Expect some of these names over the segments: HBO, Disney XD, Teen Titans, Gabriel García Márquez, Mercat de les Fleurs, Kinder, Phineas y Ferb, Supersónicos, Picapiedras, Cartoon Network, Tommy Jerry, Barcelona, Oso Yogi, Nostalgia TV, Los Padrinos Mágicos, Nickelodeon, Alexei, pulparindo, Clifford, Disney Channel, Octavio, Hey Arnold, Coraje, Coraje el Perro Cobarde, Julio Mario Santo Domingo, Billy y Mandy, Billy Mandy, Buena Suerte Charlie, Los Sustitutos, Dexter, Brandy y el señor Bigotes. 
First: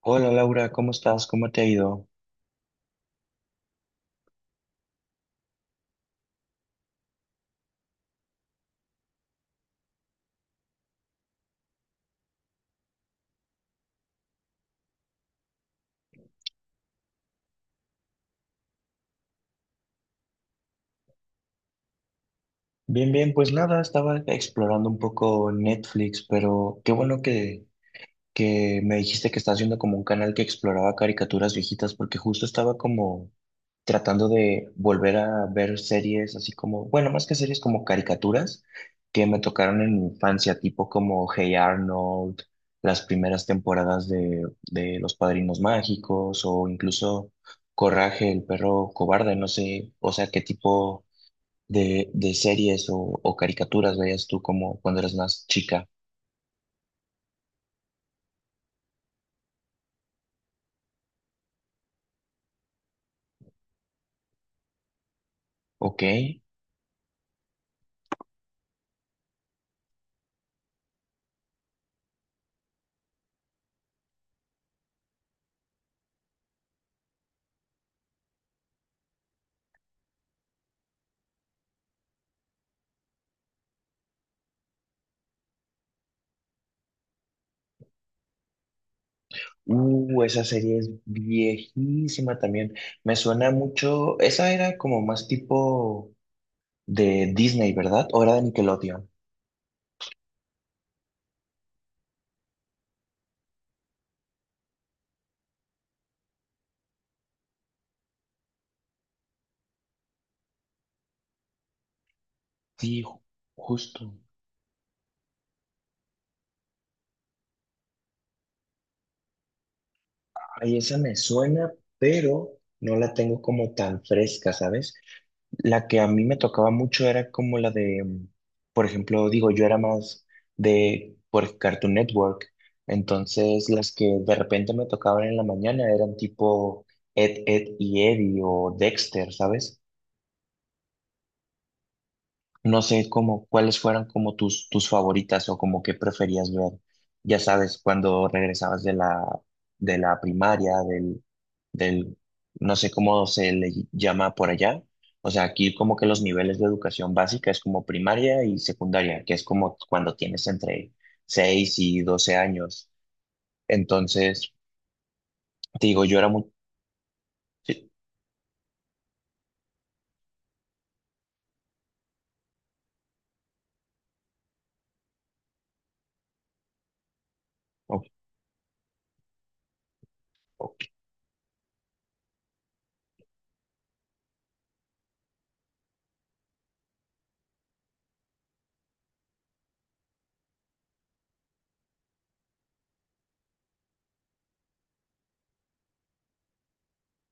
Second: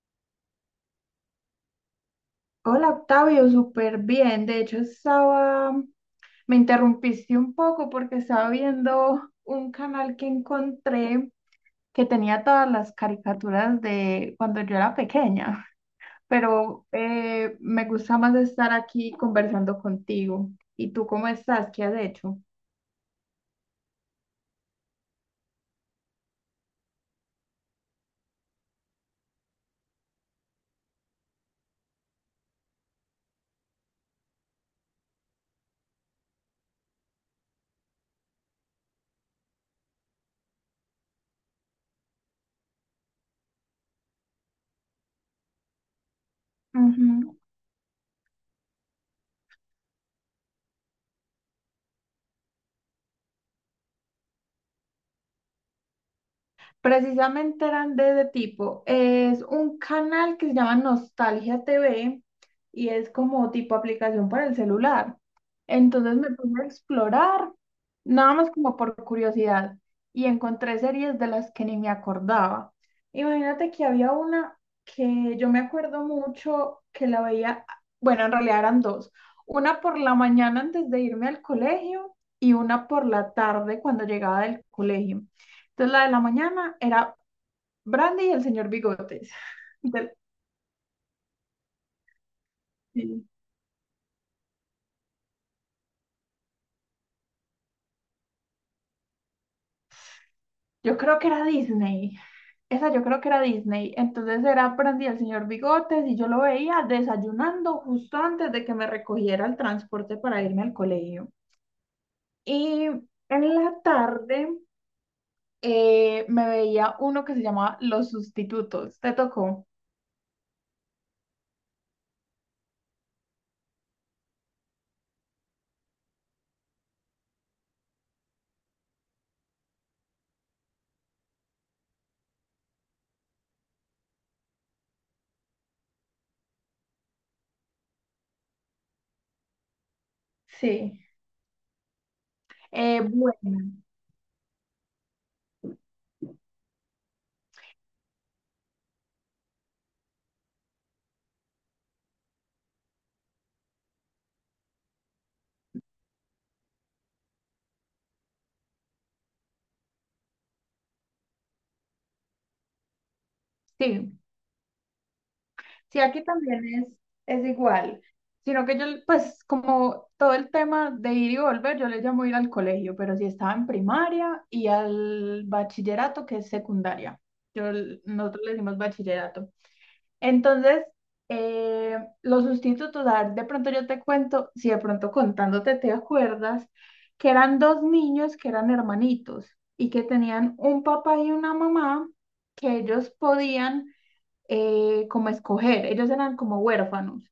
Hola Laura, ¿cómo estás? ¿Cómo te ha ido? Hola Octavio, súper bien. De hecho, estaba, me interrumpiste un poco porque estaba viendo un canal que encontré que tenía todas las caricaturas de cuando yo era pequeña, pero me gusta más estar aquí conversando contigo. ¿Y tú cómo estás? ¿Qué has hecho? Bien, bien, pues nada, estaba explorando un poco Netflix, pero qué bueno que me dijiste que estás viendo como un canal que exploraba caricaturas viejitas, porque justo estaba como tratando de volver a ver series así como, bueno, más que series como caricaturas que me tocaron en mi infancia, tipo como Hey Arnold, las primeras temporadas de Los Padrinos Mágicos o incluso Coraje, el perro cobarde, no sé, o sea, qué tipo de series o caricaturas veías tú como cuando eras más chica. Precisamente eran de ese tipo. Es un canal que se llama Nostalgia TV y es como tipo aplicación para el celular. ¿Ok? Entonces me puse a explorar, nada más como por curiosidad, y encontré series de las que ni me acordaba. Imagínate que había una que yo me acuerdo mucho que la veía, bueno, en realidad eran dos. Una por la mañana antes de irme al colegio y una por la tarde cuando llegaba del colegio. Entonces la de la mañana era Brandy y el señor Bigotes. Del- Esa serie es viejísima también. Me sí. suena mucho. Esa era como más tipo de Disney, ¿verdad? ¿O era de Nickelodeon? Yo creo que era Disney. Esa yo creo que era Disney. Entonces era Brandy y el señor Bigotes y yo lo veía desayunando justo antes de que me recogiera el transporte para irme al colegio. Sí, Y en la justo. tarde me veía uno que se llamaba Los Sustitutos. ¿Te tocó? Ay, esa me suena, pero no la tengo como tan fresca, ¿sabes? La que a mí me tocaba mucho era como la de, por ejemplo, digo, yo era más de por Cartoon Network, entonces las que de repente me tocaban en la mañana eran tipo Ed, Ed y Eddie o Dexter, ¿sabes? Sí. No sé cómo, cuáles Bueno. fueran como tus, tus favoritas o como qué preferías ver. Ya sabes, cuando regresabas de la primaria, del, no sé cómo se le llama por allá. O sea, aquí como que los niveles de educación básica es como primaria y secundaria, que es como cuando tienes entre 6 y 12 años. Sí, Entonces, te sí, digo, yo aquí era muy... también es Sí, igual, sino que yo, pues como todo el tema de ir y volver, yo le llamo ir al colegio, pero sí estaba en primaria y al bachillerato, que es secundaria. Yo, ok, Nosotros le decimos bachillerato. ok. Entonces, eh, los sustitutos, a ver, de pronto yo te cuento, si de pronto contándote te acuerdas, que eran dos niños que eran hermanitos y que tenían un papá y una mamá que ellos podían como escoger. Ellos eran como huérfanos.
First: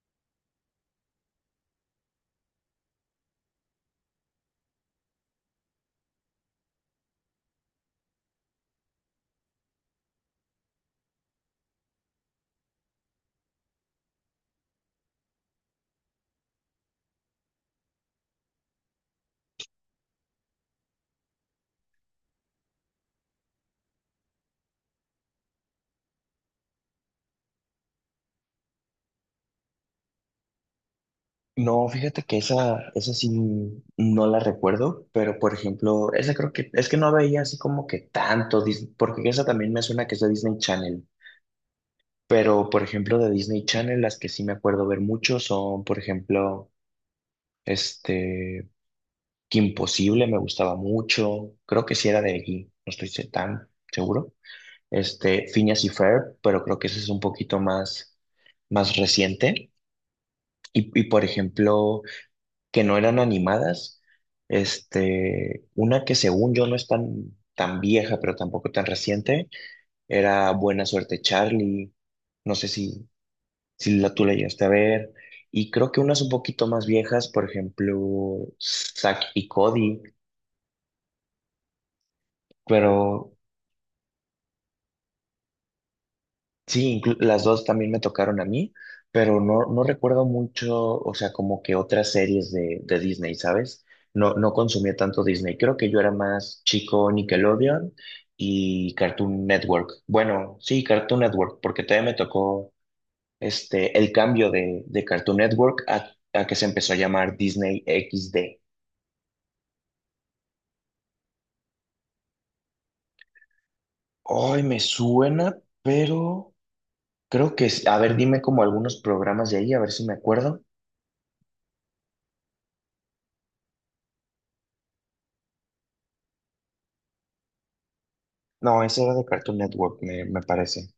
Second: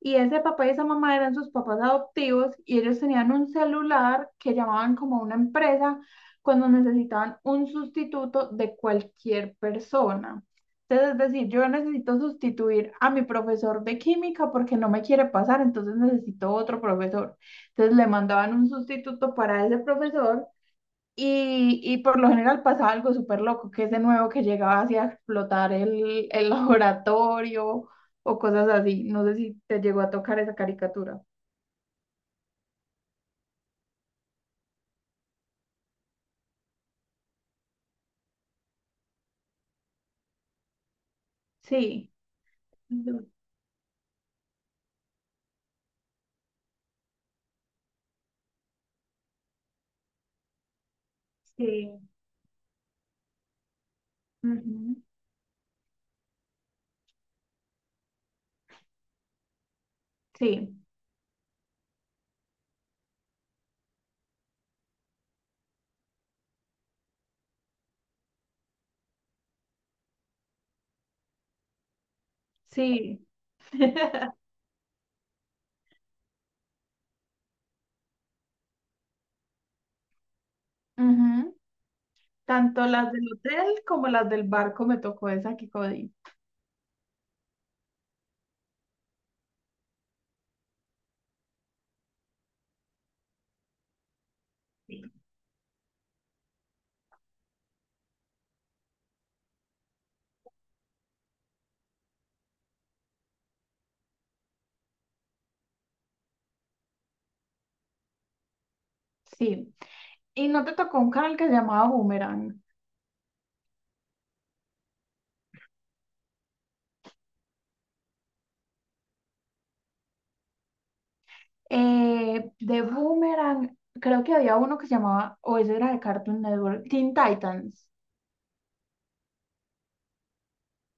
Y ese papá y esa mamá eran sus papás adoptivos y ellos tenían un celular que llamaban como una empresa cuando necesitaban un sustituto de cualquier persona. Entonces, es decir, yo necesito sustituir a mi profesor de química porque no me quiere pasar, entonces necesito otro profesor. Entonces le mandaban un sustituto para ese profesor y por lo general pasa algo súper loco, que es de nuevo que llegaba así a explotar el laboratorio o cosas así. No sé si te llegó a tocar esa caricatura. No, fíjate que esa sí no la recuerdo, pero por ejemplo, esa creo que es que no veía así como que tanto Disney, porque esa también me suena que es de Disney Channel, Sí. pero por ejemplo de Ujú. Disney Channel las que sí me acuerdo ver mucho son, por ejemplo, este, Kim imposible me gustaba mucho. Creo Sí, que sí era de allí, no estoy tan seguro. ujú, Este, Phineas y Ferb, pero creo que ese es un poquito más reciente. sí, Por ejemplo, que no eran animadas. Este, una que según yo no es tan, tan vieja, pero tampoco tan reciente, era Buena Suerte Charlie. No sé si, sí. si la, tú la llegaste a ver. Y creo que unas un poquito más viejas, por ejemplo, Zack y Cody. Ujú. Tanto las del Pero hotel como las del barco me tocó esa Kikodi. sí, las dos también me tocaron a mí, pero no, no recuerdo mucho, o sea, como que otras series de Disney, ¿sabes? No, no consumía tanto Disney. Creo que yo era más chico Nickelodeon y Cartoon Network. Bueno, sí, Cartoon Network, porque todavía me tocó este, el cambio de Cartoon Network a que se empezó a llamar Disney XD. Sí. Y no te tocó un canal que se llamaba Boomerang. Ay, me suena, pero creo a ver, dime como algunos programas de ahí, a ver si me acuerdo. De Boomerang, creo que había uno que se llamaba, o ese era de Cartoon Network, Teen Titans. No, ese era de Cartoon Network, me parece.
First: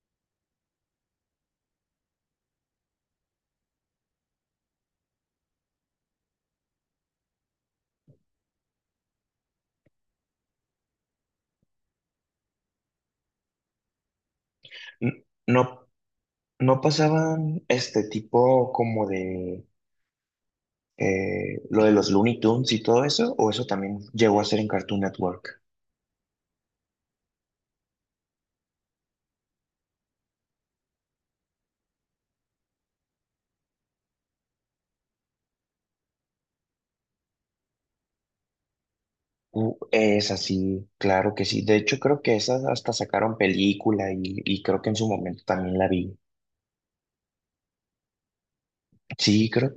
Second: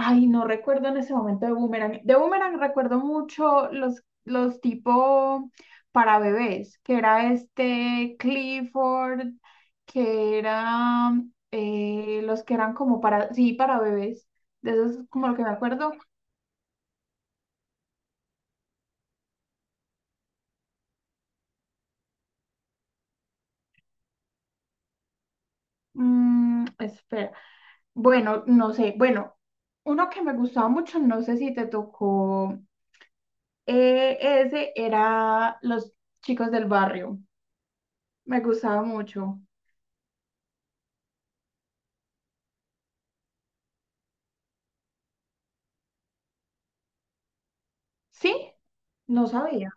Ay, no recuerdo en ese momento de Boomerang. De Boomerang recuerdo mucho los tipo para bebés, que era este Clifford, que era los que eran como para, sí, para bebés. De eso es como lo que me No, acuerdo. no pasaban este tipo como de lo de los Looney Tunes y todo eso, o eso también llegó a ser en Cartoon Network. Espera. Bueno, no sé. Bueno, uno que me gustaba mucho, no sé si te tocó, ese era Los Chicos del Barrio. Me gustaba mucho. Es así, claro que sí. De hecho, creo que esas hasta sacaron película y creo que en su momento también la vi. ¿Sí? No Sí, sabía. creo,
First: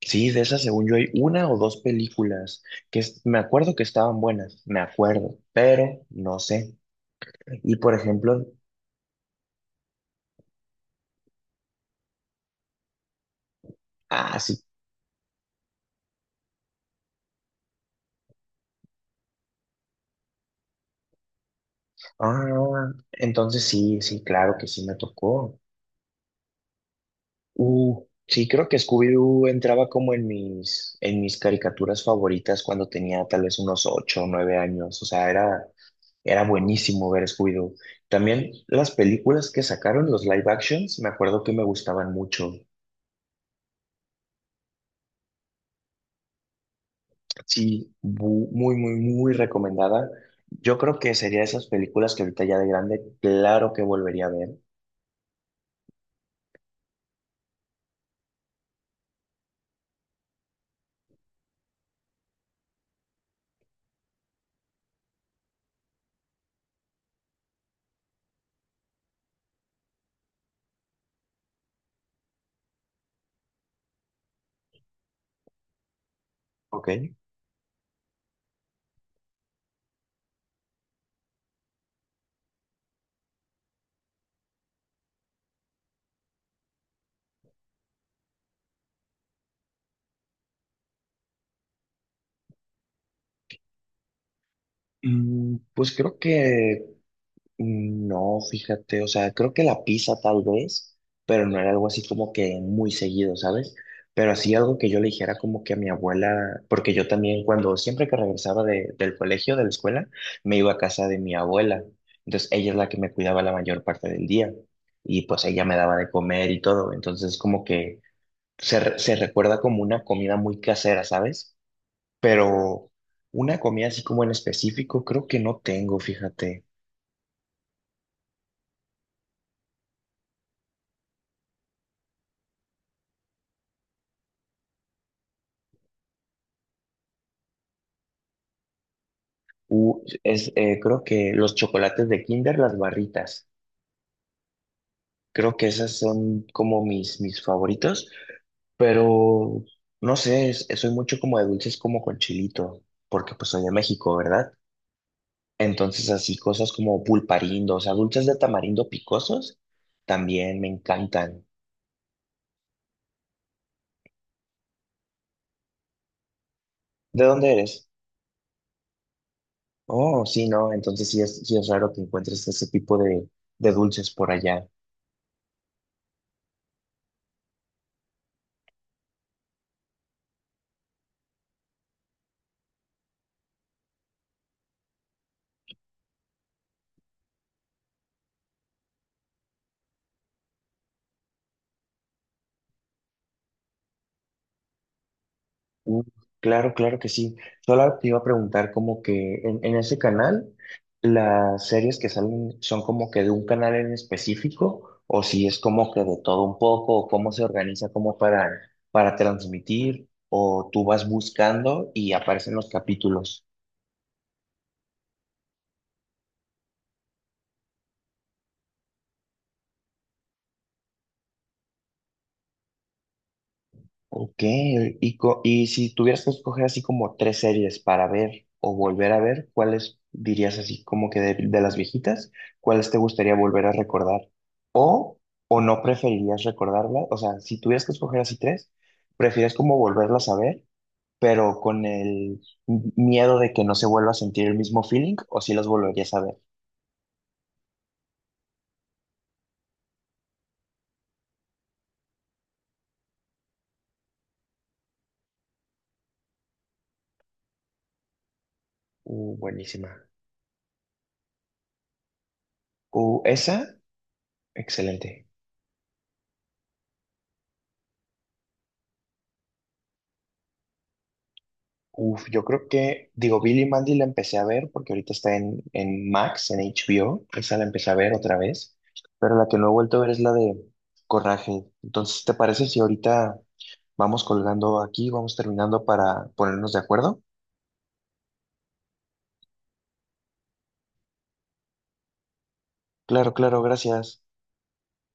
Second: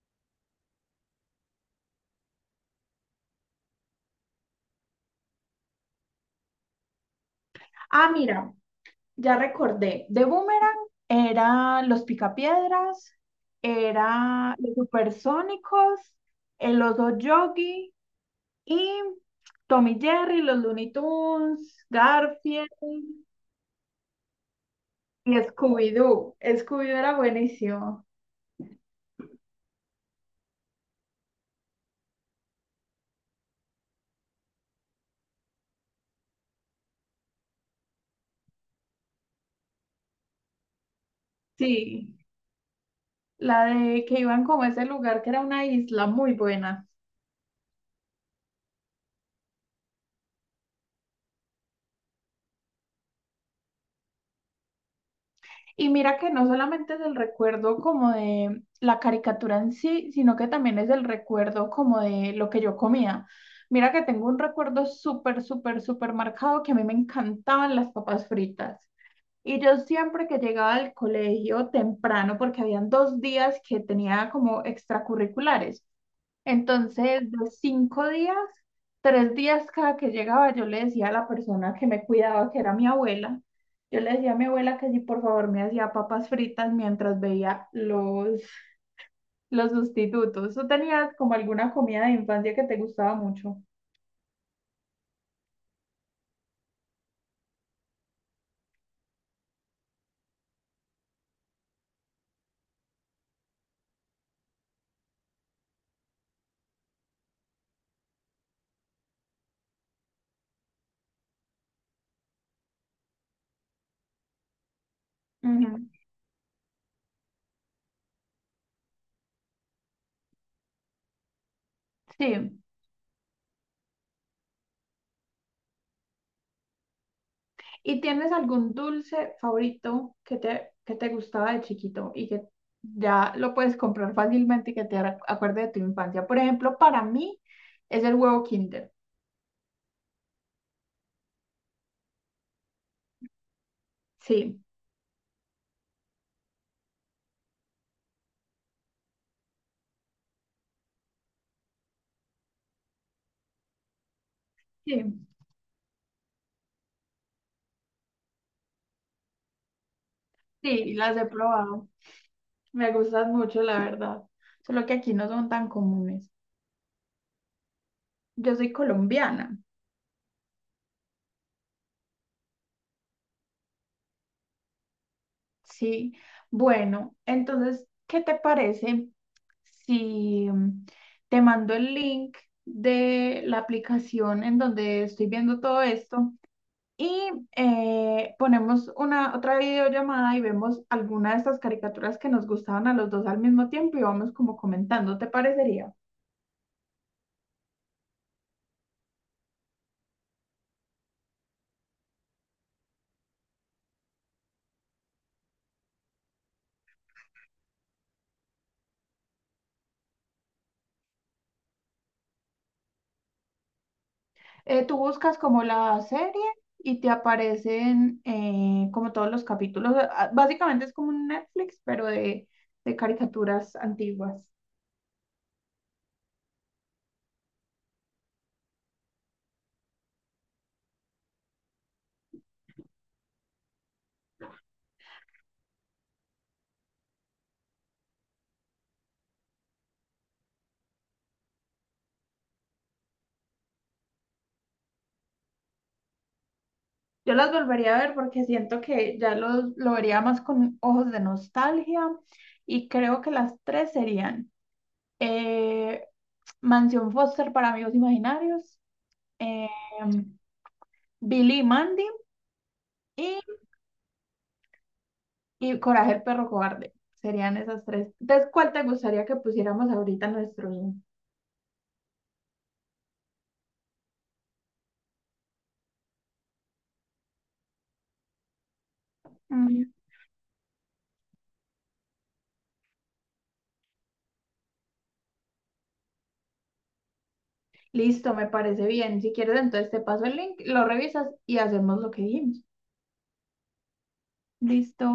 sí, de esas según yo hay una o dos películas que me acuerdo que estaban buenas, me acuerdo, pero no sé. Y por Ah, ejemplo, mira, ya recordé. De Boomerang eran los Picapiedras, eran así, los Supersónicos, el Oso Yogi y Tommy Jerry, los Looney Tunes, Garfield ah, entonces sí, sí, claro que sí me y tocó. Scooby-Doo. Scooby-Doo era buenísimo. Sí, creo que Scooby-Doo entraba como en en mis caricaturas favoritas cuando tenía tal vez unos ocho o nueve años. O sea, era, era buenísimo ver Scooby-Doo. También las películas que sacaron, los live actions, me acuerdo que me gustaban Sí, mucho. la de que iban como a ese lugar que era una isla muy buena. Sí, muy, muy, muy recomendada. Yo creo que sería esas películas que ahorita ya de grande, claro que volvería a ver. Y mira que no solamente es el recuerdo como de la caricatura en sí, sino que también es el recuerdo como de lo que yo comía. Mira que tengo un recuerdo súper, súper, súper marcado que a mí me encantaban las papas fritas. Y yo siempre que llegaba al colegio temprano, porque habían 2 días que tenía como extracurriculares, Ok. entonces, de 5 días, 3 días cada que llegaba, yo le decía a la persona que me cuidaba, que era mi abuela, yo le decía a mi abuela que si por favor me hacía papas fritas mientras veía los sustitutos. ¿Tú tenías como alguna comida de infancia que te gustaba mucho? Mm, pues creo que no, fíjate, o sea, creo que la pizza tal vez, pero no era algo así como que muy seguido, ¿sabes? Pero así algo que yo le dijera como que a mi abuela, porque yo también cuando siempre que regresaba del colegio, de la escuela, me iba a casa de mi abuela. Entonces ella es la que me cuidaba la mayor parte del día y pues ella me Ujú. daba de comer y todo. Entonces como que se, se recuerda como una comida muy casera, ¿sabes? Sí. Pero una comida así como en específico, creo que no tengo, fíjate. ¿Y tienes algún dulce favorito que te gustaba de chiquito y que ya lo puedes comprar fácilmente y que te acuerde de tu infancia? Por ejemplo, para mí es el huevo Kinder. Creo que los chocolates de Kinder, las barritas. Sí, Creo que esas son como mis, mis favoritos, pero no sé, soy mucho como de dulces como con chilito, porque pues soy de México, ¿verdad? sí, Entonces así cosas como pulparindo, o sea, dulces de tamarindo picosos, también me sí, las he encantan. probado. Me gustan mucho, la verdad. Solo que aquí no son tan comunes. ¿De dónde eres? Yo soy colombiana, Oh, sí, no, entonces sí es raro que encuentres ese tipo de dulces por allá. sí. Bueno, entonces, ¿qué te parece si te mando el link de la aplicación en donde estoy viendo todo esto y ponemos una otra videollamada y vemos alguna de estas caricaturas que nos gustaban a los dos al mismo tiempo y vamos como comentando, ¿te parecería? Uh, Claro, claro que sí. Solo te iba a preguntar como que en ese canal, las series que salen son como que de un canal en específico, o si es como que de todo un poco, o cómo se organiza como para transmitir, o tú vas buscando y aparecen los capítulos. Tú buscas como la serie y te aparecen como todos los capítulos. Ah, básicamente es como un Netflix, pero de caricaturas antiguas. Ok, y si tuvieras que escoger así como tres series para ver o volver a ver, ¿cuáles dirías así como que de las viejitas? ¿Cuáles te gustaría volver a recordar? ¿O, o no preferirías recordarlas? O sea, si tuvieras que escoger así tres, ¿prefieres como volverlas a ver, pero con el miedo de que no se vuelva a sentir el mismo feeling? ¿O si las volverías a ver? Yo las volvería a ver porque siento que ya lo vería más con ojos de nostalgia y creo que las tres serían eh, Mansión Foster para Amigos Imaginarios, eh, Buenísima. Billy y Mandy y, Esa, excelente. y Coraje el Perro Cobarde. Serían esas tres. Entonces, ¿cuál te gustaría que pusiéramos ahorita en nuestros. Uf, yo creo que, digo, Billy Mandy la empecé a ver porque ahorita está en Max, en HBO, esa la empecé a ver otra vez, pero la que no he Mm, vuelto a ver es la de Coraje. Entonces, ¿te parece si ahorita vamos colgando aquí, vamos terminando para ponernos de acuerdo? Listo, me parece bien. Si quieres, entonces te paso el link, lo revisas y hacemos lo que dijimos. Claro, claro, gracias. Listo.